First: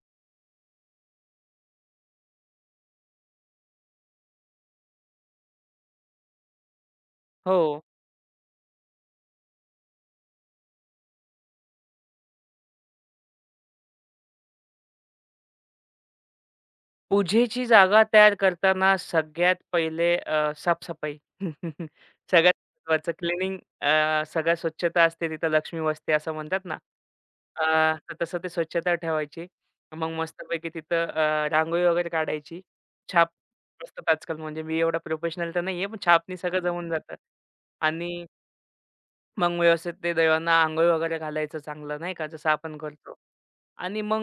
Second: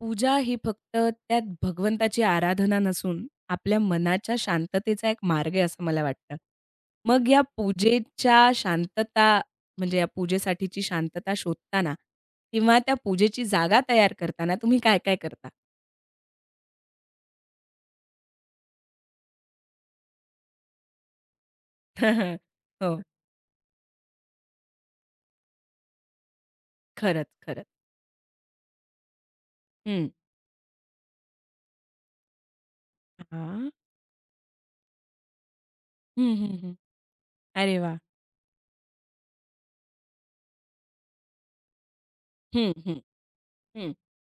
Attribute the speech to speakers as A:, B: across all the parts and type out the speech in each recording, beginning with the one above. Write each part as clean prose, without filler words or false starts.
A: पूजा ही फक्त त्यात भगवंताची आराधना नसून आपल्या मनाच्या शांततेचा एक मार्ग आहे असं मला वाटतं. मग या
B: हो.
A: पूजेच्या शांतता म्हणजे या पूजेसाठीची शांतता शोधताना किंवा त्या पूजेची जागा तयार करताना तुम्ही काय-काय करता?
B: पूजेची जागा तयार करताना सगळ्यात पहिले साफसफाई. सगळ्यात
A: हो.
B: महत्त्वाचं क्लीनिंग, सगळ्यात स्वच्छता असते तिथं लक्ष्मी बसते असं म्हणतात ना.
A: खरंच,
B: अ,
A: खरंच.
B: तर तसं ते स्वच्छता ठेवायची.
A: हं.
B: मग मस्तपैकी तिथं रांगोळी वगैरे काढायची. छाप
A: हां.
B: असतात आजकाल. म्हणजे मी एवढा प्रोफेशनल तर नाहीये, पण
A: हं,
B: छापनी
A: हं,
B: सगळं
A: हं.
B: जमून जातं.
A: अरे वाह!
B: आणि मग व्यवस्थित ते देवांना अंघोळ वगैरे घालायचं चांगलं नाही का, जसं
A: हं,
B: आपण
A: हं,
B: करतो.
A: हं,
B: आणि मग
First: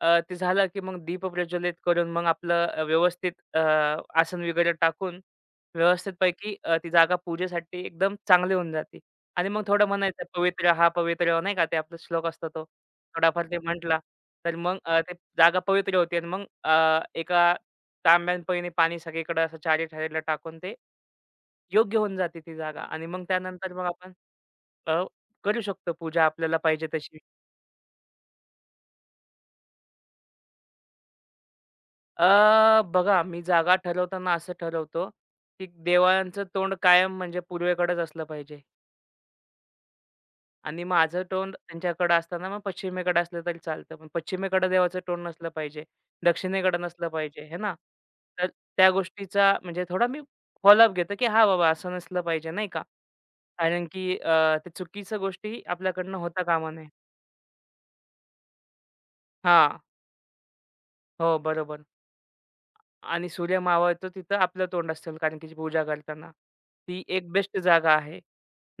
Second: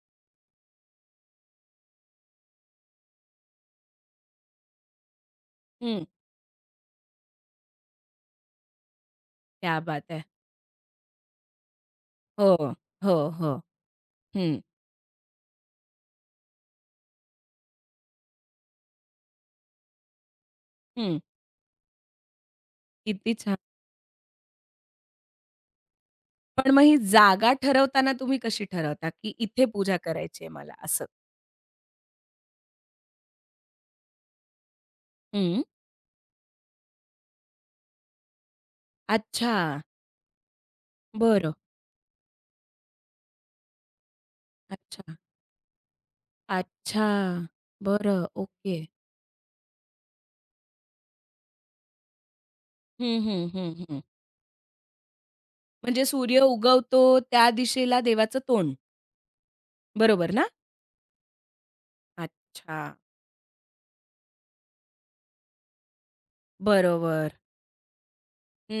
B: ते झालं की मग दीप प्रज्वलित करून मग आपलं व्यवस्थित आसन वगैरे टाकून
A: हं.
B: व्यवस्थितपैकी ती जागा पूजेसाठी एकदम चांगली होऊन जाते. आणि मग
A: क्या
B: थोडं
A: बात है!
B: म्हणायचं, "पवित्र हा पवित्र हो," नाही का, ते आपला श्लोक असतो
A: हो,
B: तो.
A: हो,
B: थोडाफार
A: हो.
B: ते म्हटला, तर
A: हं,
B: मग ते जागा पवित्र होते आणि मग एका तांब्यान पईने पाणी सगळीकडे असं चारी ठारीला टाकून ते
A: हं.
B: योग्य होऊन जाते ती जागा. आणि मग
A: किती छान.
B: त्यानंतर मग आपण अ, करू शकतो पूजा आपल्याला
A: पण मग
B: पाहिजे
A: ही
B: तशी.
A: जागा ठरवताना तुम्ही कशी ठरवता, की इथे पूजा करायची आहे मला असं?
B: बघा, मी जागा ठरवताना असं ठरवतो,
A: हं.
B: की देवांचं तोंड कायम म्हणजे पूर्वेकडेच असलं पाहिजे
A: अच्छा.
B: आणि माझं
A: बरं.
B: तोंड त्यांच्याकडं असताना मग पश्चिमेकडे असलं तरी चालतं. पण पश्चिमेकडे देवाचं
A: अच्छा.
B: तोंड नसलं पाहिजे, दक्षिणेकडे
A: अच्छा.
B: नसलं पाहिजे, आहे ना?
A: बरं.
B: तर
A: ओके.
B: त्या गोष्टीचा म्हणजे थोडा मी फॉलोअप घेतो, की हां बाबा, असं नसलं पाहिजे नाही का?
A: हं, हं, हं,
B: कारण
A: हं.
B: की ते चुकीच्या गोष्टी
A: म्हणजे
B: आपल्याकडनं
A: सूर्य
B: होता कामा नये.
A: उगवतो त्या दिशेला देवाचं तोंड.
B: हां.
A: बरोबर ना?
B: हो, बरोबर.
A: अच्छा.
B: आणि सूर्य मावळतो तिथं आपलं तोंड असेल कारण की पूजा करताना. ती एक
A: बरोबर.
B: बेस्ट जागा आहे.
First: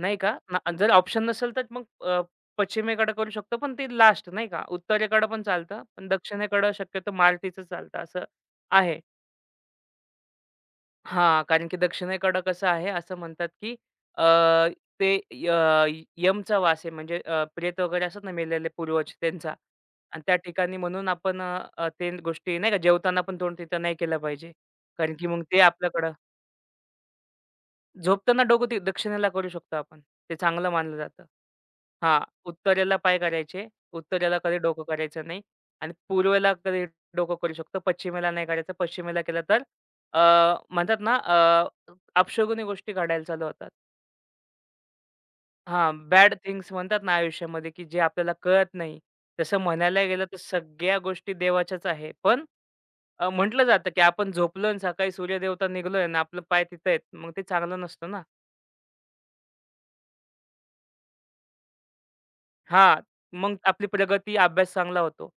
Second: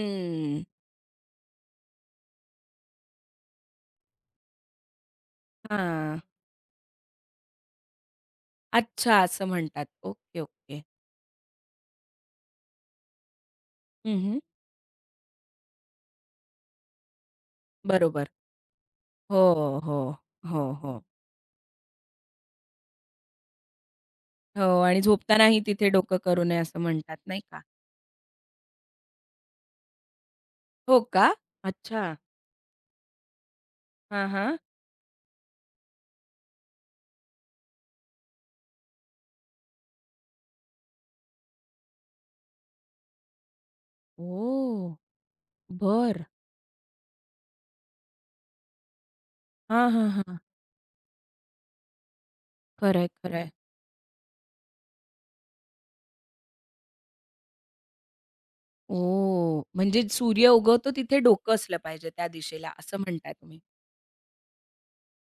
B: नाही का? ना जर ऑप्शन नसेल तर मग पश्चिमेकडे करू शकतो, पण ते लास्ट नाही का? उत्तरेकडं पण चालतं, पण
A: हां.
B: दक्षिणेकडं शक्यतो मारुतीचं चालतं असं आहे.
A: अच्छा असं म्हणतात. Okay, okay.
B: हां, कारण की दक्षिणेकडं कसं आहे, असं म्हणतात, की
A: हं,
B: अ,
A: हं.
B: ते अ, यमचा वास आहे. म्हणजे प्रेत वगैरे असतात
A: बरोबर.
B: ना, मेलेले पूर्वज
A: हो,
B: त्यांचा.
A: हो.
B: आणि त्या
A: हो,
B: ठिकाणी
A: हो.
B: म्हणून आपण ते गोष्टी नाही का, जेवताना पण तोंड तिथं नाही केलं पाहिजे.
A: हो आणि
B: कारण की मग
A: झोपतानाही
B: ते
A: तिथे
B: आपल्याकडं
A: डोकं करू नये असं म्हणतात नाही का?
B: झोपताना डोकं ते दक्षिणेला करू शकतो आपण. ते चांगलं मानलं
A: हो
B: जातं.
A: का? अच्छा.
B: हां, उत्तरेला पाय करायचे.
A: हां,
B: उत्तरेला
A: हां.
B: कधी डोकं करायचं नाही आणि पूर्वेला कधी डोकं करू शकतो. पश्चिमेला नाही करायचं. पश्चिमेला केलं तर, अ, म्हणतात ना, अपशगुनी गोष्टी घडायला चालू होतात.
A: ओह!
B: हां,
A: बरं.
B: बॅड थिंग्स म्हणतात ना आयुष्यामध्ये, की जे आपल्याला कळत नाही. तसं
A: हां,
B: म्हणायला
A: हां,
B: गेलं तर
A: हां.
B: सगळ्या गोष्टी देवाच्याच आहे. पण
A: खरंय, खरंय.
B: म्हटलं जातं, की आपण झोपलो आणि सकाळी सूर्यदेवता निघालोय आणि आपलं पाय तिथं आहेत. मग ते चांगलं नसतं ना.
A: ओह! म्हणजे सूर्य उगवतो तिथे डोकं असलं पाहिजे त्या दिशेला,
B: हां.
A: असं म्हणताय
B: मग
A: तुम्ही?
B: आपली प्रगती, अभ्यास चांगला होतो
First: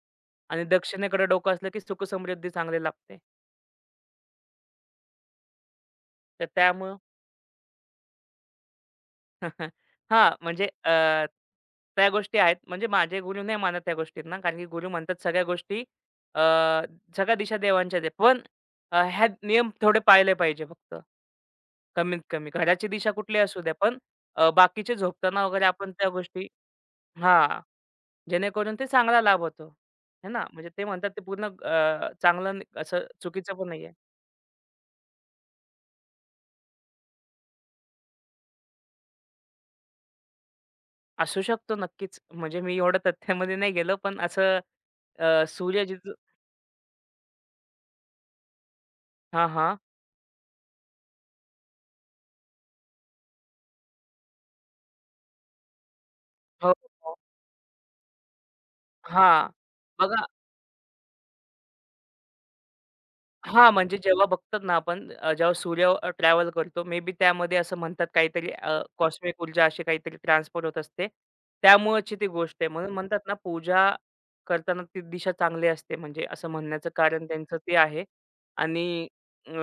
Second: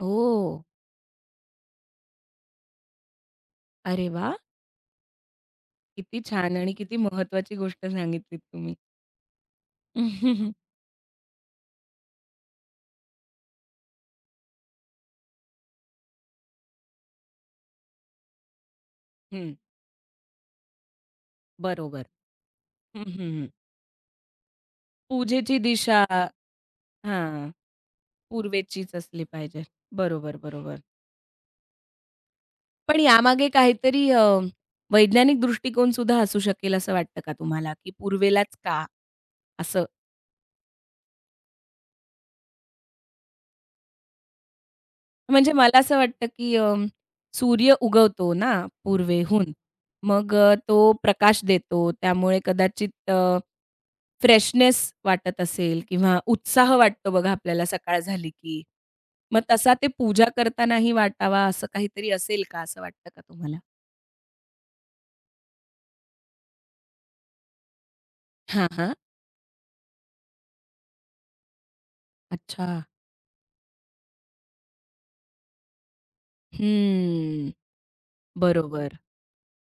A: ओ,
B: आणि दक्षिणेकडे डोकं असलं की सुख-समृद्धी चांगली लागते.
A: अरे वा, किती
B: तर
A: छान आणि किती
B: त्यामुळं
A: महत्वाची गोष्ट सांगितलीत तुम्ही.
B: हां, म्हणजे त्या गोष्टी आहेत. म्हणजे माझे गुरु नाही मानत त्या गोष्टींना, कारण की गुरु म्हणतात सगळ्या गोष्टी, अ, सगळ्या दिशा देवांच्याच आहेत. पण ह्या
A: हं,
B: नियम थोडे पाळले पाहिजे फक्त.
A: बरोबर.
B: कमीत कमी. घराची
A: हं,
B: दिशा कुठली
A: हं,
B: असू द्या, पण बाकीचे झोपताना
A: पूजेची
B: वगैरे आपण
A: दिशा
B: त्या गोष्टी.
A: हां,
B: हां. जेणेकरून ते
A: पूर्वेचीच
B: चांगला
A: असली
B: लाभ
A: पाहिजे.
B: होतो. है
A: बरोबर,
B: ना? म्हणजे
A: बरोबर.
B: ते म्हणतात ते पूर्ण चांगलं
A: पण
B: असं
A: यामागे
B: चुकीचं पण नाहीये.
A: काहीतरी वैज्ञानिक दृष्टिकोन सुद्धा असू शकेल असं वाटतं का तुम्हाला, की पूर्वेलाच का? असं?
B: असू शकतो नक्कीच. म्हणजे मी एवढं तथ्यामध्ये नाही गेलो, पण असं
A: म्हणजे मला
B: सूर्य
A: असं
B: जिथं.
A: वाटतं, की सूर्य उगवतो ना पूर्वेहून.
B: हां, हां.
A: मग तो प्रकाश देतो. त्यामुळे कदाचित फ्रेशनेस वाटत असेल किंवा
B: हो,
A: उत्साह वाटतो
B: हो.
A: बघा आपल्याला सकाळ झाली की. मग
B: हां.
A: तसा ते पूजा
B: बघा,
A: करतानाही वाटावा असं काहीतरी असेल का? असं वाटतं का तुम्हाला?
B: हां, म्हणजे जेव्हा बघतात ना आपण, जेव्हा सूर्य ट्रॅव्हल करतो, मे बी त्यामध्ये असं म्हणतात काहीतरी,
A: हां, हां.
B: कॉस्मिक ऊर्जा अशी काहीतरी ट्रान्सफर होत असते. त्यामुळेची ती गोष्ट
A: अच्छा.
B: आहे. म्हणून म्हणतात ना पूजा करताना ती दिशा चांगली असते. म्हणजे असं म्हणण्याचं कारण
A: हम्म.
B: त्यांचं ते आहे.
A: बरोबर.
B: आणि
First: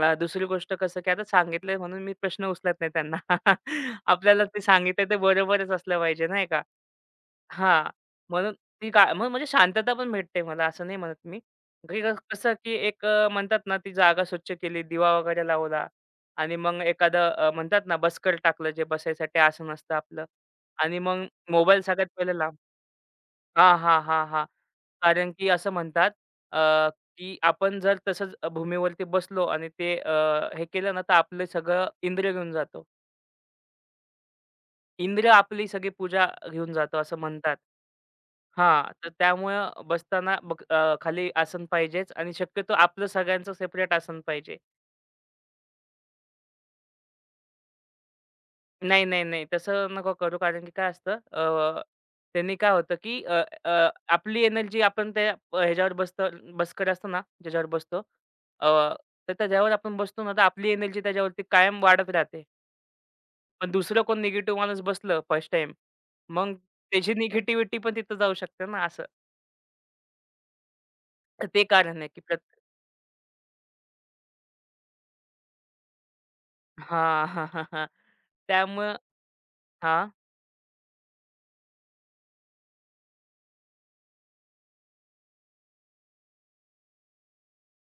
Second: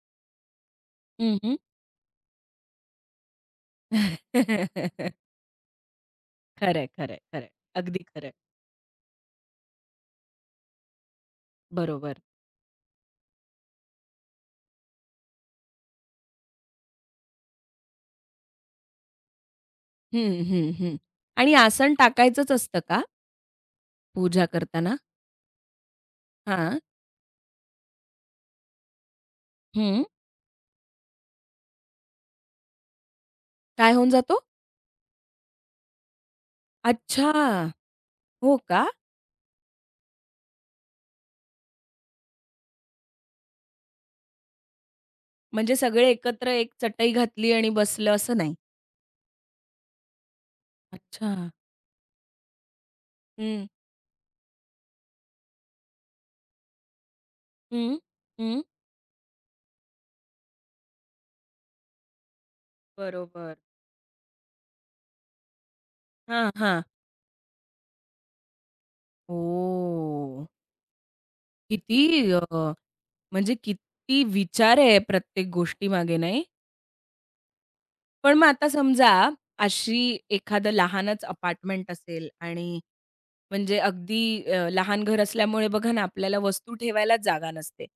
B: दुसरी गोष्ट कसं, की आता
A: हं, हं.
B: सांगितलंय म्हणून मी प्रश्न उचलत नाही त्यांना. आपल्याला ते सांगितलं ते बरोबरच असलं पाहिजे नाही.
A: खरंय, खरंय, खरंय.
B: हां.
A: अगदी खरंय.
B: म्हणून ती गा मग म्हणजे शांतता पण भेटते मला, असं नाही म्हणत मी. की
A: बरोबर.
B: कसं, की एक म्हणतात ना ती जागा स्वच्छ केली, दिवा वगैरे लावला आणि मग एखादं, म्हणतात ना, बसकर टाकलं, जे बसायसाठी आसन असतं आपलं.
A: हं, हं, हं.
B: आणि मग
A: आणि
B: मोबाईल
A: आसन
B: सगळ्यात पहिले
A: टाकायचंच
B: लांब.
A: असतं का?
B: हां, हां, हां,
A: पूजा
B: हां.
A: करताना?
B: कारण की असं म्हणतात, अ,
A: हां.
B: की आपण जर तसंच भूमीवरती बसलो आणि ते,
A: हं.
B: हे केलं ना, तर आपलं सगळं इंद्रिय घेऊन जातो.
A: काय होऊन जातो?
B: इंद्र आपली सगळी पूजा घेऊन जातो असं
A: अच्छा!
B: म्हणतात.
A: हो का?
B: हां, तर त्यामुळे बसताना बघ, खाली आसन पाहिजेच आणि शक्यतो आपलं सगळ्यांचं सेपरेट आसन पाहिजे.
A: म्हणजे सगळे एकत्र एक चटई घातली आणि बसलं असं नाही?
B: नाही, नाही, नाही. तसं नको करू, कारण की काय असतं,
A: अच्छा.
B: त्यांनी काय होतं की, अ,
A: हं.
B: अ, आपली एनर्जी आपण त्या, ह्याच्यावर बसतो, बसकर असतो ना, ज्याच्यावर
A: हं,
B: बसतो,
A: हं.
B: अ, तर त्याच्यावर आपण बसतो ना, तर आपली एनर्जी त्याच्यावरती कायम वाढत राहते.
A: बरोबर.
B: पण दुसरं कोण निगेटिव्ह माणूस बसलं फर्स्ट टाईम,
A: हां,
B: मग
A: हां.
B: त्याची निगेटिव्हिटी पण तिथं जाऊ शकते ना असं.
A: ओह!
B: तर ते कारण आहे, की
A: किती अ, म्हणजे किती विचार आहे प्रत्येक गोष्टीमागे नाही?
B: हां, हां, हां, हां.
A: पण मग आता
B: त्यामुळं
A: समजा अशी
B: हां.
A: एखादं लहानच अपार्टमेंट असेल आणि म्हणजे अगदी लहान घर असल्यामुळे बघा ना, आपल्याला वस्तू ठेवायलाच जागा नसते.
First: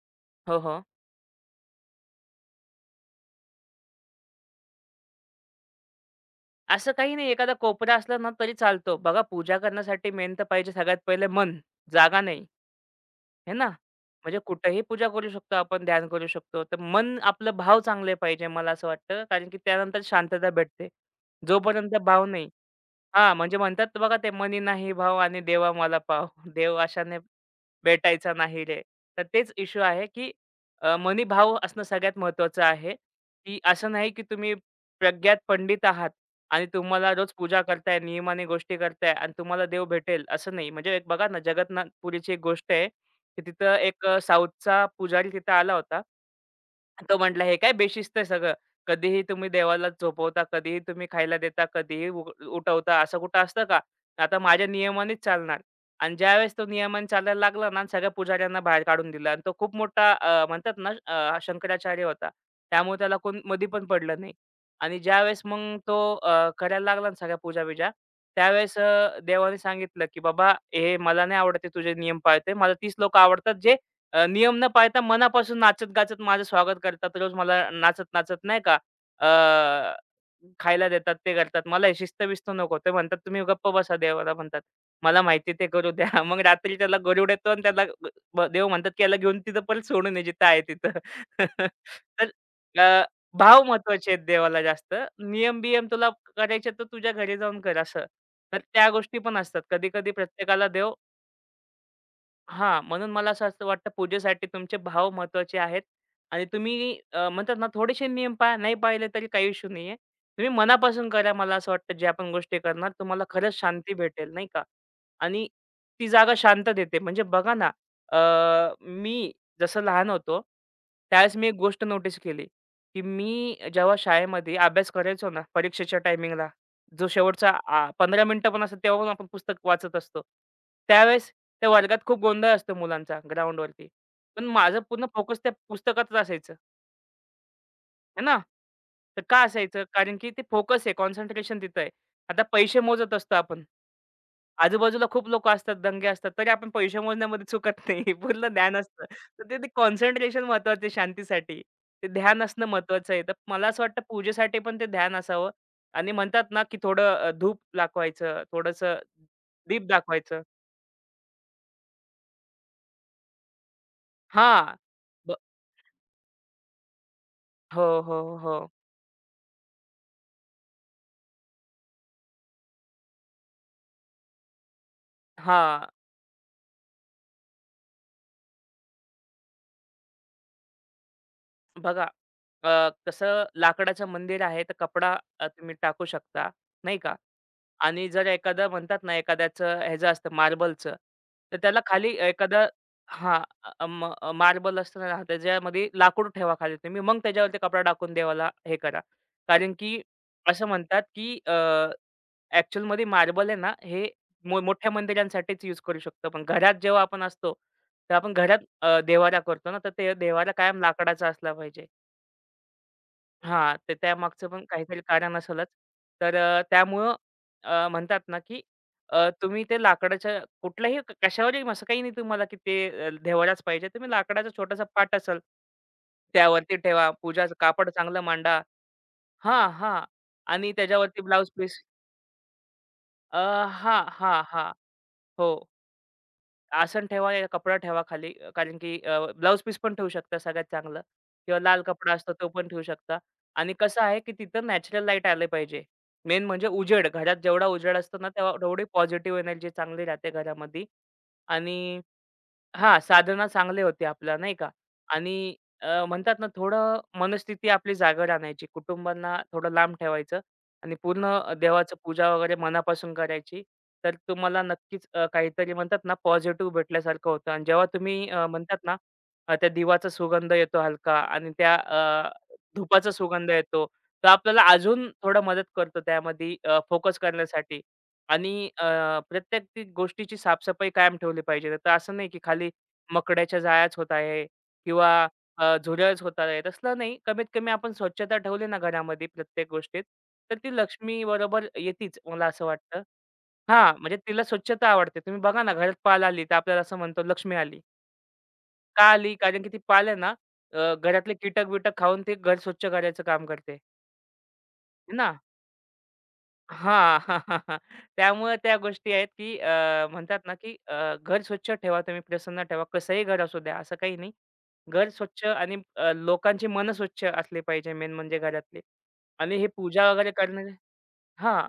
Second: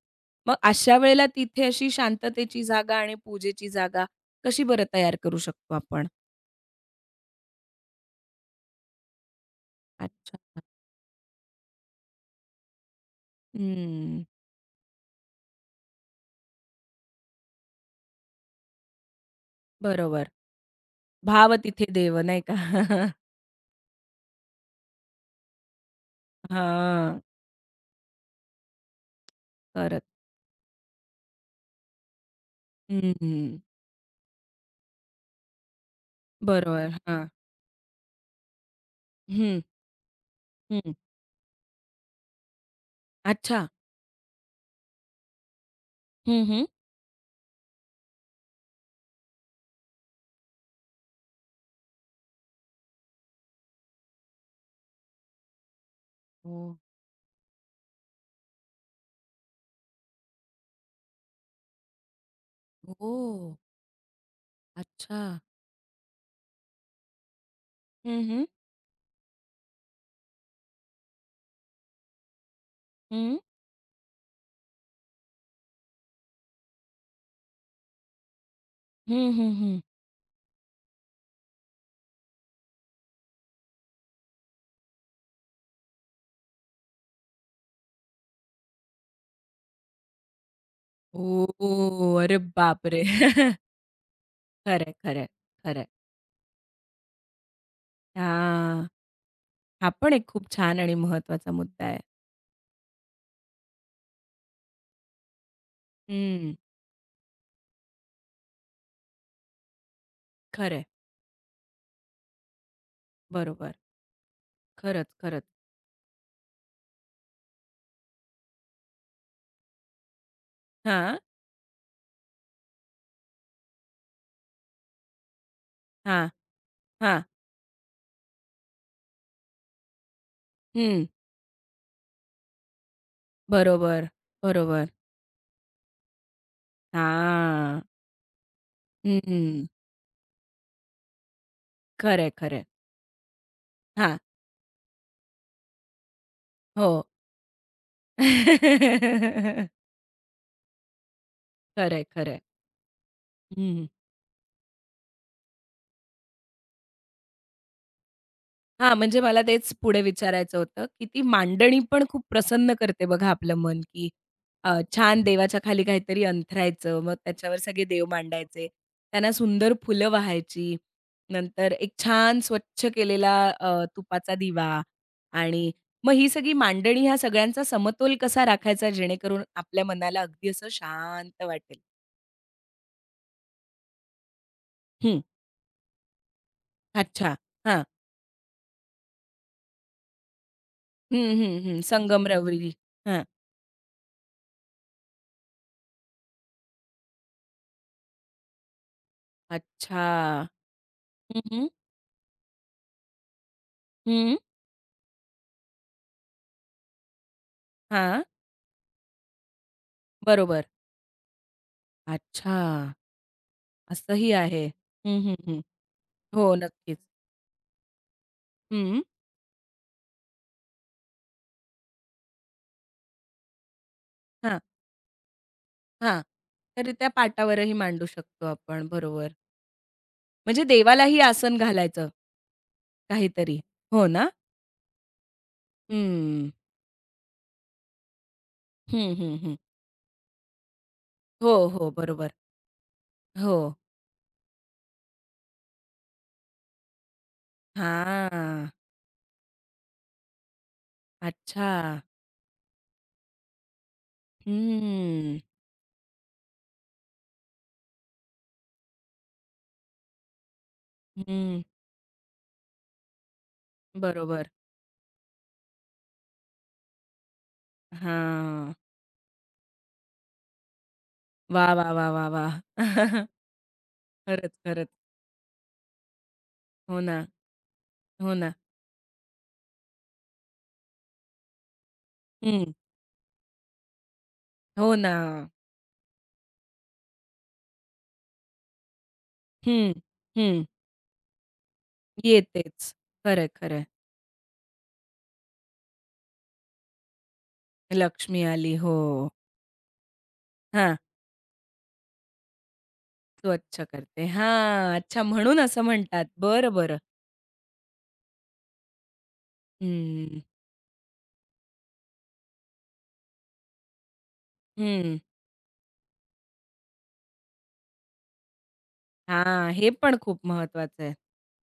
A: मग
B: हो, हो.
A: अशा वेळेला तिथे अशी शांततेची जागा आणि पूजेची जागा कशी बरं तयार करू शकतो आपण?
B: असं काही नाही, एखादा कोपरा असला ना तरी चालतो. बघा, पूजा करण्यासाठी मेन
A: अच्छा.
B: तर पाहिजे सगळ्यात पहिले मन, जागा नाही, हे ना?
A: हम्म,
B: म्हणजे कुठेही पूजा करू शकतो आपण, ध्यान करू शकतो. तर मन आपलं भाव चांगले पाहिजे, मला असं वाटतं, कारण की त्यानंतर
A: बरोबर.
B: शांतता भेटते.
A: भाव तिथे
B: जोपर्यंत
A: देव
B: भाव
A: नाही
B: नाही.
A: का?
B: हां, म्हणजे म्हणतात बघा ते, "मनी नाही भाव आणि देवा मला पाव. देव अशाने
A: हां,
B: भेटायचा नाही रे." तर तेच इश्यू
A: खरंच.
B: आहे, की मनी भाव असणं सगळ्यात महत्त्वाचं आहे,
A: हं,
B: की असं नाही की तुम्ही प्रज्ञात पंडित आहात आणि
A: बरोबर.
B: तुम्हाला
A: हां.
B: रोज पूजा करताय, नियमाने गोष्टी करताय आणि
A: हं,
B: तुम्हाला देव भेटेल असं नाही.
A: हं.
B: म्हणजे एक बघा ना, जगन्नाथपुरीची एक गोष्ट आहे, की
A: अच्छा.
B: तिथं एक साऊथचा पुजारी तिथं आला होता.
A: हं, हं.
B: तो म्हटला, "हे काय बेशिस्त आहे सगळं. कधीही तुम्ही देवाला झोपवता, कधीही तुम्ही खायला देता, कधीही उठवता. असं कुठं असतं का? आता माझ्या नियमानेच चालणार." आणि ज्यावेळेस
A: हो.
B: तो नियमाने चालायला लागला ना, सगळ्या पुजाऱ्यांना बाहेर काढून दिलं. आणि तो खूप मोठा, म्हणतात ना, शंकराचार्य होता. त्यामुळे त्याला
A: ओह!
B: कोण मधी पण पडलं नाही. आणि
A: अच्छा.
B: ज्यावेळेस मग तो करायला लागला ना सगळ्या पूजा-बिजा,
A: हं, हं.
B: त्यावेळेस देवाने सांगितलं, की "बाबा, हे मला नाही आवडत, ते तुझे नियम पाळते. मला 30 लोकं
A: हं.
B: आवडतात जे" नियम न पाळता मनापासून नाचत-गाचत माझं स्वागत करतात. रोज मला नाचत-नाचत नाही का अ,
A: हं, हं, हं.
B: खायला देतात, ते करतात. मला हे शिस्त-बिस्त नको. ते म्हणतात, "तुम्ही गप्प बसा देवाला," म्हणतात. मला माहिती, ते करू द्या. मग रात्री त्याला गरुड येतो आणि त्याला ग- ब देव म्हणतात, की "याला घेऊन तिथं परत सोडून ये जिथं आहे तिथं."
A: ओह!
B: तर
A: अरे बापरे!
B: अ, भाव महत्वाचे आहेत देवाला
A: खरंय,
B: जास्त.
A: खरंय, खरंय.
B: नियम-बियम तुला करायचे तर तुझ्या घरी जाऊन कर असं. तर
A: हां,
B: त्या गोष्टी पण असतात.
A: हा
B: कधी-कधी
A: पण एक खूप
B: प्रत्येकाला
A: छान
B: देव.
A: आणि महत्त्वाचा मुद्दा आहे.
B: हां, म्हणून मला असं असं वाटतं, पूजेसाठी तुमचे भाव महत्त्वाचे आहेत आणि
A: हं,
B: तुम्ही, म्हणतात ना, थोडेसे नियम पाळा. नाही पाळले तरी काही इश्यू नाही आहे. तुम्ही
A: खरंय,
B: मनापासून करा, मला असं वाटतं, ज्या पण गोष्टी करणार तुम्हाला खरंच
A: बरोबर.
B: शांती भेटेल नाही का.
A: खरंच, खरंच.
B: आणि ती जागा शांत देते. म्हणजे बघा ना, मी जसं लहान होतो,
A: हां,
B: त्यावेळेस मी एक गोष्ट नोटीस केली, की मी जेव्हा शाळेमध्ये अभ्यास करायचो ना परीक्षेच्या
A: हां,
B: टायमिंगला, जो
A: हां.
B: शेवटचा 15 मिनिटं पण असतात, तेव्हा पण आपण पुस्तक वाचत असतो.
A: हं,
B: त्यावेळेस त्या वर्गात खूप गोंधळ असतो मुलांचा, ग्राउंडवरती.
A: बरोबर,
B: पण माझं
A: बरोबर.
B: पूर्ण फोकस त्या पुस्तकातच असायचं,
A: हां.
B: आहे ना? तर का
A: हं,
B: असायचं? कारण की ते फोकस आहे, कॉन्सन्ट्रेशन तिथं आहे.
A: खरंय,
B: आता
A: खरंय.
B: पैसे मोजत असतो आपण.
A: हां,
B: आजूबाजूला खूप लोक असतात, दंगे असतात, तरी आपण
A: हो.
B: पैसे मोजण्यामध्ये चुकत नाही. पूर्ण ध्यान असतं. तर ते ते कॉन्सन्ट्रेशन महत्वाचं आहे शांतीसाठी.
A: खरंय,
B: ते
A: खरंय.
B: ध्यान असणं महत्वाचं आहे. तर मला असं
A: हं.
B: वाटतं पूजेसाठी पण ते ध्यान असावं आणि म्हणतात ना, की थोडं, धूप दाखवायचं,
A: हां,
B: थोडंसं
A: म्हणजे मला तेच
B: दीप
A: पुढे
B: दाखवायचं.
A: विचारायचं होतं, की ती मांडणी पण खूप प्रसन्न करते बघा आपलं मन, की
B: हां.
A: छान
B: ब
A: देवाच्या खाली काहीतरी अंथरायचं, मग त्याच्यावर सगळे
B: हो,
A: देव
B: हो, हो.
A: मांडायचे. त्यांना सुंदर फुलं वाहायची. नंतर एक छान स्वच्छ केलेला तुपाचा दिवा आणि
B: हां.
A: मग ही सगळी मांडणी ह्या सगळ्यांचा समतोल कसा राखायचा जेणेकरून आपल्या मनाला अगदी असं शांत वाटेल?
B: बघा, कसं लाकडाचं मंदिर आहे, तर कपडा
A: हं,
B: तुम्ही टाकू शकता, नाही का?
A: अच्छा. हां.
B: आणि जर एखादं, म्हणतात ना, एखाद्याचं ह्याचं असतं मार्बलचं,
A: हं,
B: तर
A: हं,
B: त्याला
A: हं.
B: खाली एखादं,
A: संगमरवरी. हां.
B: हां, अ, म मार्बल असतं ना, त्याच्यामध्ये लाकूड ठेवा खाली तुम्ही, मग त्याच्यावरती कपडा टाकून देवाला हे करा. कारण की
A: अच्छा.
B: असं म्हणतात, की
A: हं, हं.
B: ॲक्चुअलमध्ये मार्बल आहे ना, हे
A: हं.
B: मोठ्या मंदिरांसाठीच यूज करू शकतो आपण. घरात जेव्हा आपण असतो, तर
A: हां,
B: आपण घरात, देवारा करतो ना, तर ते देवारा
A: बरोबर.
B: कायम लाकडाचा असला पाहिजे.
A: अच्छा,
B: हां, तर
A: असंही
B: त्यामागचं पण
A: आहे.
B: काहीतरी
A: हं, हं,
B: कारण
A: हं.
B: असेलच. तर
A: हो, नक्कीच.
B: त्यामुळं म्हणतात ना, की
A: हं,
B: तुम्ही ते लाकडाच्या कुठल्याही कशावरही, असं काही नाही तुम्हाला, की ते, देव्हाराच पाहिजे. तुम्ही लाकडाचा
A: हां,
B: छोटासा पाट असेल,
A: हां.
B: त्यावरती
A: तर त्या
B: ठेवा. पूजाचं
A: पाटावरही
B: कापड
A: मांडू
B: चांगलं
A: शकतो
B: मांडा.
A: आपण. बरोबर.
B: हां, हां.
A: म्हणजे
B: आणि
A: देवालाही
B: त्याच्यावरती ब्लाउज
A: आसन
B: पीस,
A: घालायचं
B: अ,
A: काहीतरी. हो
B: हां,
A: ना?
B: हां, हो.
A: हं.
B: आसन ठेवा या कपडा ठेवा खाली, कारण की
A: हं, हं, हं.
B: ब्लाउज पीस पण ठेवू शकता सगळ्यात चांगलं
A: हो,
B: किंवा लाल
A: हो,
B: कपडा
A: बरोबर.
B: असतो तो पण ठेवू शकता.
A: हो.
B: आणि कसं आहे की तिथं नॅचरल लाईट आले पाहिजे. मेन म्हणजे उजेड. घरात जेवढा उजेड असतो ना तेव्हा
A: हां.
B: तेवढी पॉझिटिव्ह एनर्जी चांगली राहते घरामध्ये
A: अच्छा.
B: आणि हां, साधना चांगले होते आपल्या नाही का.
A: हं,
B: आणि म्हणतात ना, थोडं मनस्थिती आपली जागर आणायची. कुटुंबांना थोडं लांब ठेवायचं आणि पूर्ण
A: हं.
B: देवाचं पूजा वगैरे मनापासून करायची. तर
A: बरोबर.
B: तुम्हाला नक्कीच, काहीतरी म्हणतात ना पॉझिटिव्ह भेटल्यासारखं होतं आणि जेव्हा तुम्ही, अ,
A: हां.
B: म्हणतात ना अ, त्या दिवाचा सुगंध येतो हलका आणि
A: वाह,
B: त्या,
A: वाह, वाह, वाह, वाह!
B: धुपाचा सुगंध येतो. तर
A: खरंच,
B: आपल्याला
A: खरंच.
B: अजून थोडं मदत करतो त्यामध्ये
A: हो
B: फोकस
A: ना,
B: करण्यासाठी.
A: हो
B: आणि
A: ना.
B: प्रत्येक ती गोष्टीची साफ कायम ठेवली पाहिजे. तर असं नाही, की खाली
A: हं.
B: मकड्याच्या जाळ्याच होत आहे
A: हो
B: किंवा
A: ना.
B: झुरळच होत आहे. तसलं नाही. कमीत कमी आपण स्वच्छता ठेवली ना घरामध्ये प्रत्येक
A: हं,
B: गोष्टीत, तर
A: हं.
B: ती लक्ष्मी बरोबर येतीच मला असं
A: येतेच.
B: वाटतं.
A: खरंय, खरंय.
B: हां, म्हणजे तिला स्वच्छता आवडते. तुम्ही बघा ना, घरात पाल आली, तर आपल्याला असं म्हणतो लक्ष्मी आली.
A: लक्ष्मी आली. हो.
B: का आली? कारण की ती पाल आहे ना,
A: हां.
B: घरातले कीटक-बिटक खाऊन ते घर स्वच्छ करायचं काम करते.
A: स्वच्छ करते. हां.
B: है
A: अच्छा
B: ना?
A: म्हणून असं म्हणतात. बरं, बरं.
B: हां. त्यामुळे त्या गोष्टी आहेत, की
A: हं,
B: म्हणतात ना, की घर स्वच्छ ठेवा तुम्ही, प्रसन्न ठेवा. कसंही घर असू द्या, असं काही नाही. घर
A: हं.
B: स्वच्छ आणि लोकांची मनं स्वच्छ असली पाहिजे मेन म्हणजे घरातली. आणि हे
A: हां. हे
B: पूजा
A: पण
B: वगैरे
A: खूप
B: करणं.
A: महत्वाचं आहे.
B: हां.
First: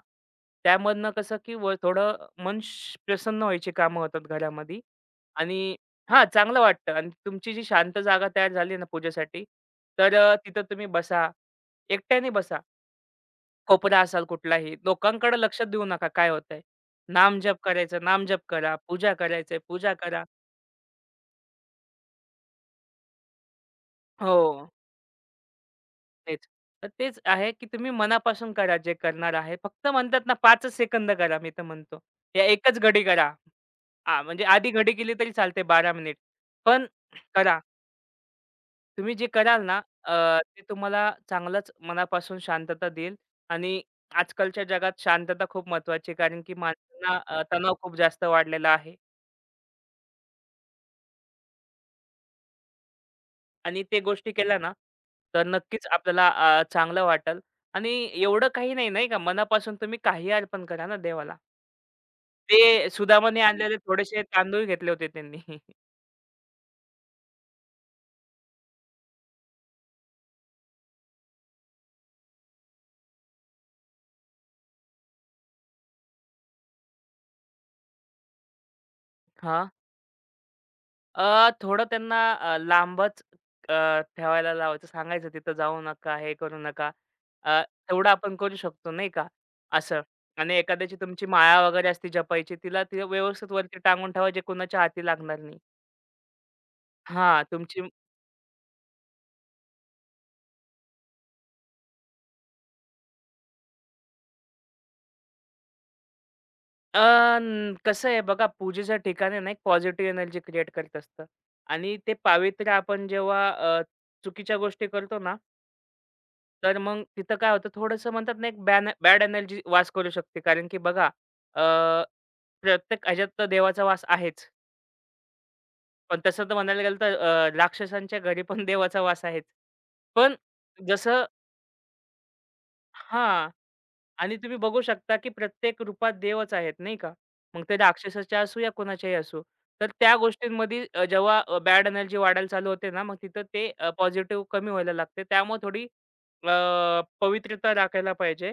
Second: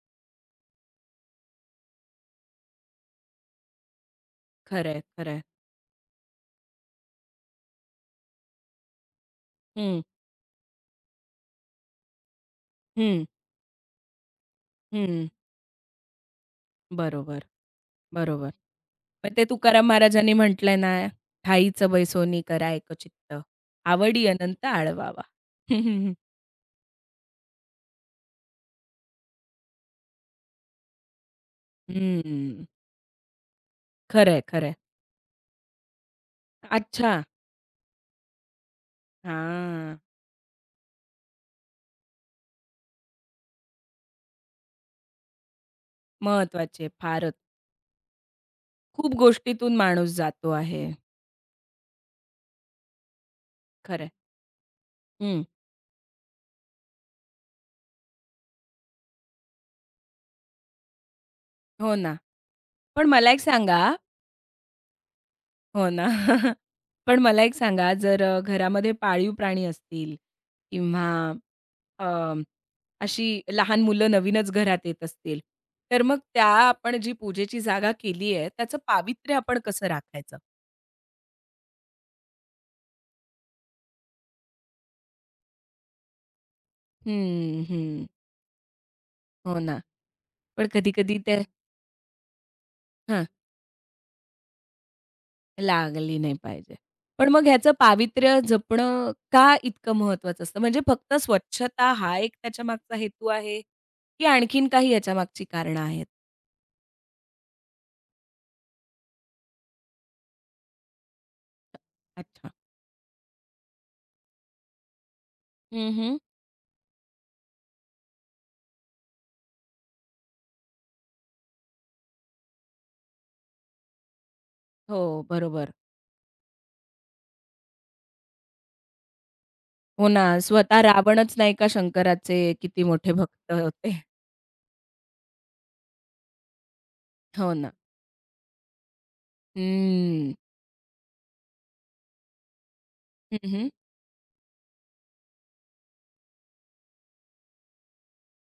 B: त्यामधनं कसं, की थोडं मन प्रसन्न व्हायची कामं होतात घरामध्ये
A: खरंय, खरंय.
B: आणि हां, चांगलं वाटतं आणि तुमची जी शांत जागा तयार झाली ना पूजेसाठी,
A: हं,
B: तर तिथं तुम्ही बसा. एकट्याने बसा.
A: हं,
B: कोपरा असाल कुठलाही,
A: हं.
B: लोकांकडे लक्ष देऊ नका काय होतंय.
A: बरोबर,
B: नामजप करायचं, नामजप
A: बरोबर.
B: करा, पूजा
A: मग ते
B: करायचंय,
A: तुकाराम
B: पूजा करा.
A: महाराजांनी म्हटलंय ना, "ठाईचं बैसोनी करा एकचित्त, आवडी अनंत
B: हो,
A: आळवावा."
B: तेच. तर तेच आहे, की तुम्ही मनापासून करा जे करणार आहे. फक्त म्हणतात ना 5च सेकंद करा मी तर म्हणतो. या
A: हं.
B: एकच घडी करा.
A: खरंय,
B: म्हणजे आधी
A: खरंय.
B: घडी केली तरी चालते 12 मिनिट. पण
A: अच्छा.
B: करा. तुम्ही जे कराल ना
A: हां.
B: ते तुम्हाला चांगलंच मनापासून शांतता देईल आणि आजकालच्या जगात शांतता खूप महत्त्वाची कारण की
A: महत्वाची आहे
B: माणसांना
A: फारच.
B: तणाव खूप जास्त वाढलेला आहे.
A: खूप गोष्टीतून माणूस जातो आहे.
B: आणि ते
A: खरं
B: गोष्टी केल्या ना,
A: हं.
B: तर नक्कीच आपल्याला चांगलं वाटेल आणि एवढं काही नाही, नाही का, मनापासून तुम्ही काही अर्पण करा ना देवाला.
A: हो ना.
B: ते
A: पण मला एक
B: सुदामाने आणलेले
A: सांगा
B: थोडेसे तांदूळ घेतले होते त्यांनी.
A: हो ना. पण मला एक सांगा जर घरामध्ये पाळीव प्राणी असतील किंवा अ, अशी लहान मुलं नवीनच घरात येत असतील, तर मग त्या आपण जी पूजेची जागा केली आहे, त्याचं पावित्र्य आपण
B: हां.
A: कसं राखायचं?
B: थोडं त्यांना लांबच अ, ठेवायला लावायचं, सांगायचं तिथं जाऊ नका, हे करू नका. अ,
A: हं, हं.
B: तेवढं आपण करू शकतो नाही का,
A: हो ना.
B: असं. आणि
A: पण
B: एखाद्याची
A: कधी-कधी
B: तुमची
A: ते
B: माळा वगैरे असते जपायची, तिला ती
A: हां.
B: व्यवस्थित वरती टांगून ठेवा, जे कुणाच्या हाती लागणार नाही.
A: लागली नाही पाहिजे. पण
B: हां,
A: मग ह्याचं
B: तुमची.
A: पावित्र्य जपणं का इतकं महत्त्वाचं असतं? म्हणजे फक्त स्वच्छता हा एक त्याच्यामागचा हेतू आहे, की आणखीन काही याच्यामागची कारणं आहेत?
B: अ, न कसं आहे बघा, पूजेच्या ठिकाणी ना एक पॉझिटिव्ह एनर्जी क्रिएट करत असतं आणि ते
A: अच्छा.
B: पावित्र्य आपण जेव्हा चुकीच्या गोष्टी करतो ना,
A: हं, हं.
B: तर मग तिथं काय होतं थोडंसं म्हणतात ना, एक बॅड एनर्जी वास करू शकते. कारण की बघा, अ, प्रत्येक ह्याच्यात तर देवाचा वास आहेच.
A: हो, बरोबर.
B: पण तसं तर म्हणायला गेलं तर राक्षसांच्या घरी पण देवाचा वास आहेच.
A: हो ना,
B: पण
A: स्वतः
B: जसं
A: रावणच नाही का शंकराचे किती मोठे
B: हां.
A: भक्त होते.
B: आणि तुम्ही बघू शकता, की प्रत्येक रूपात देवच आहेत, नाही का?
A: हो
B: मग
A: ना.
B: ते राक्षसाचे असू या कोणाच्याही असू. तर त्या
A: हम्म.
B: गोष्टींमध्ये जेव्हा बॅड एनर्जी वाढायला चालू होते ना, मग
A: हं,
B: तिथं
A: हं.
B: ते पॉझिटिव्ह कमी व्हायला लागते. त्यामुळे थोडी पवित्रता राखायला पाहिजे,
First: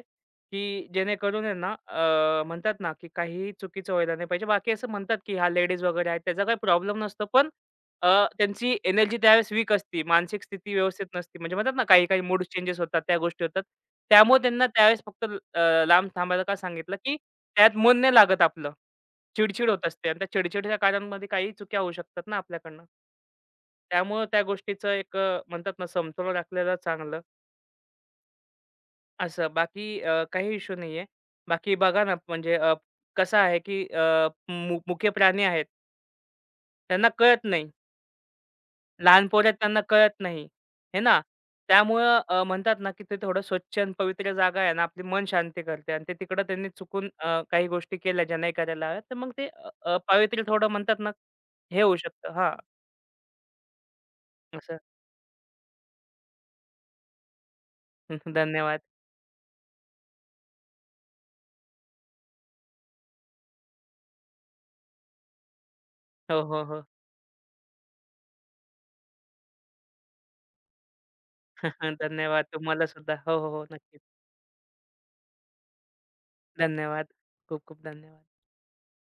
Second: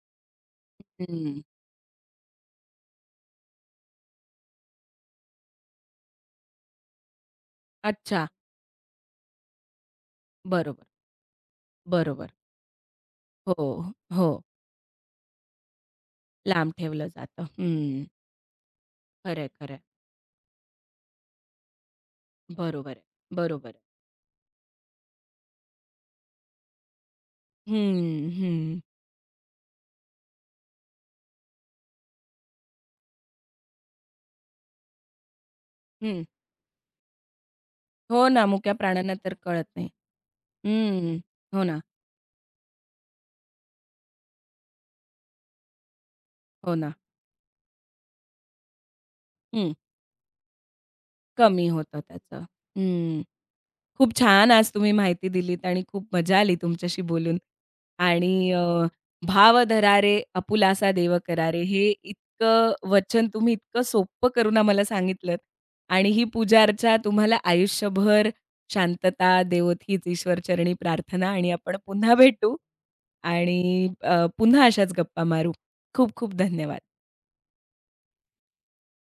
B: की
A: हं.
B: जेणेकरून आहे ना म्हणतात ना, की काहीही चुकीचं व्हायला नाही पाहिजे. बाकी असं म्हणतात, की ह्या लेडीज वगैरे आहेत, त्याचा काही प्रॉब्लेम नसतो. पण
A: अच्छा.
B: त्यांची एनर्जी त्यावेळेस वीक असते. मानसिक स्थिती
A: बरोबर,
B: व्यवस्थित नसते. म्हणजे म्हणतात ना, काही-काही
A: बरोबर.
B: मूड चेंजेस होतात, त्या गोष्टी
A: हो,
B: होतात.
A: हो.
B: त्यामुळे त्यांना त्यावेळेस फक्त लांब थांबायला का
A: लांब
B: सांगितलं,
A: ठेवलं
B: की
A: जातं.
B: त्यात मन
A: हं.
B: नाही लागत आपलं.
A: खरंय,
B: चिडचिड
A: खरंय.
B: होत असते आणि त्या चिडचिडच्या कारणांमध्ये काही चुक्या होऊ शकतात ना आपल्याकडनं.
A: बरोबर आहे, बरोबर आहे.
B: त्यामुळं त्या गोष्टीचं एक म्हणतात ना, समतोल राखलेलं चांगलं
A: हं, हं,
B: असं. बाकी काही इश्यू नाहीये. बाकी बघा ना, म्हणजे कसं आहे, की अ, मु मुके प्राणी आहेत.
A: हं.
B: त्यांना कळत नाही.
A: हो ना, मुक्या प्राण्यांना
B: लहान
A: तर
B: पोरं आहेत
A: कळत
B: त्यांना
A: नाही.
B: कळत नाही, हे
A: हं.
B: ना?
A: हो ना,
B: त्यामुळं म्हणतात ना, की ते थोडं स्वच्छ आणि पवित्र जागा आहे ना, आपली मन शांती करते आणि ते तिकडं त्यांनी
A: हो ना.
B: चुकून काही गोष्टी केल्या ज्या नाही करायला हव्यात, तर मग ते अ,
A: हं.
B: अ, पवित्र थोडं म्हणतात ना,
A: कमी
B: हे होऊ
A: होतं
B: शकतं
A: त्याचं.
B: हां,
A: हं. खूप छान आज
B: असं.
A: तुम्ही माहिती दिलीत आणि खूप मजा आली तुमच्याशी बोलून. आणि
B: धन्यवाद.
A: "भाव धरारे आपुलासा देव करारे" हे इतकं वचन तुम्ही इतकं सोपं करून आम्हाला सांगितलंत आणि ही
B: हो, हो, हो.
A: पूजाअर्चा तुम्हाला आयुष्यभर शांतता देवोत हीच ईश्वर चरणी प्रार्थना आणि आपण पुन्हा
B: धन्यवाद.
A: भेटू
B: तुम्हाला सुद्धा. हो, हो, हो.
A: आणि
B: नक्कीच.
A: पुन्हा अशाच गप्पा मारू. खूप खूप धन्यवाद.
B: धन्यवाद. खूप खूप धन्यवाद.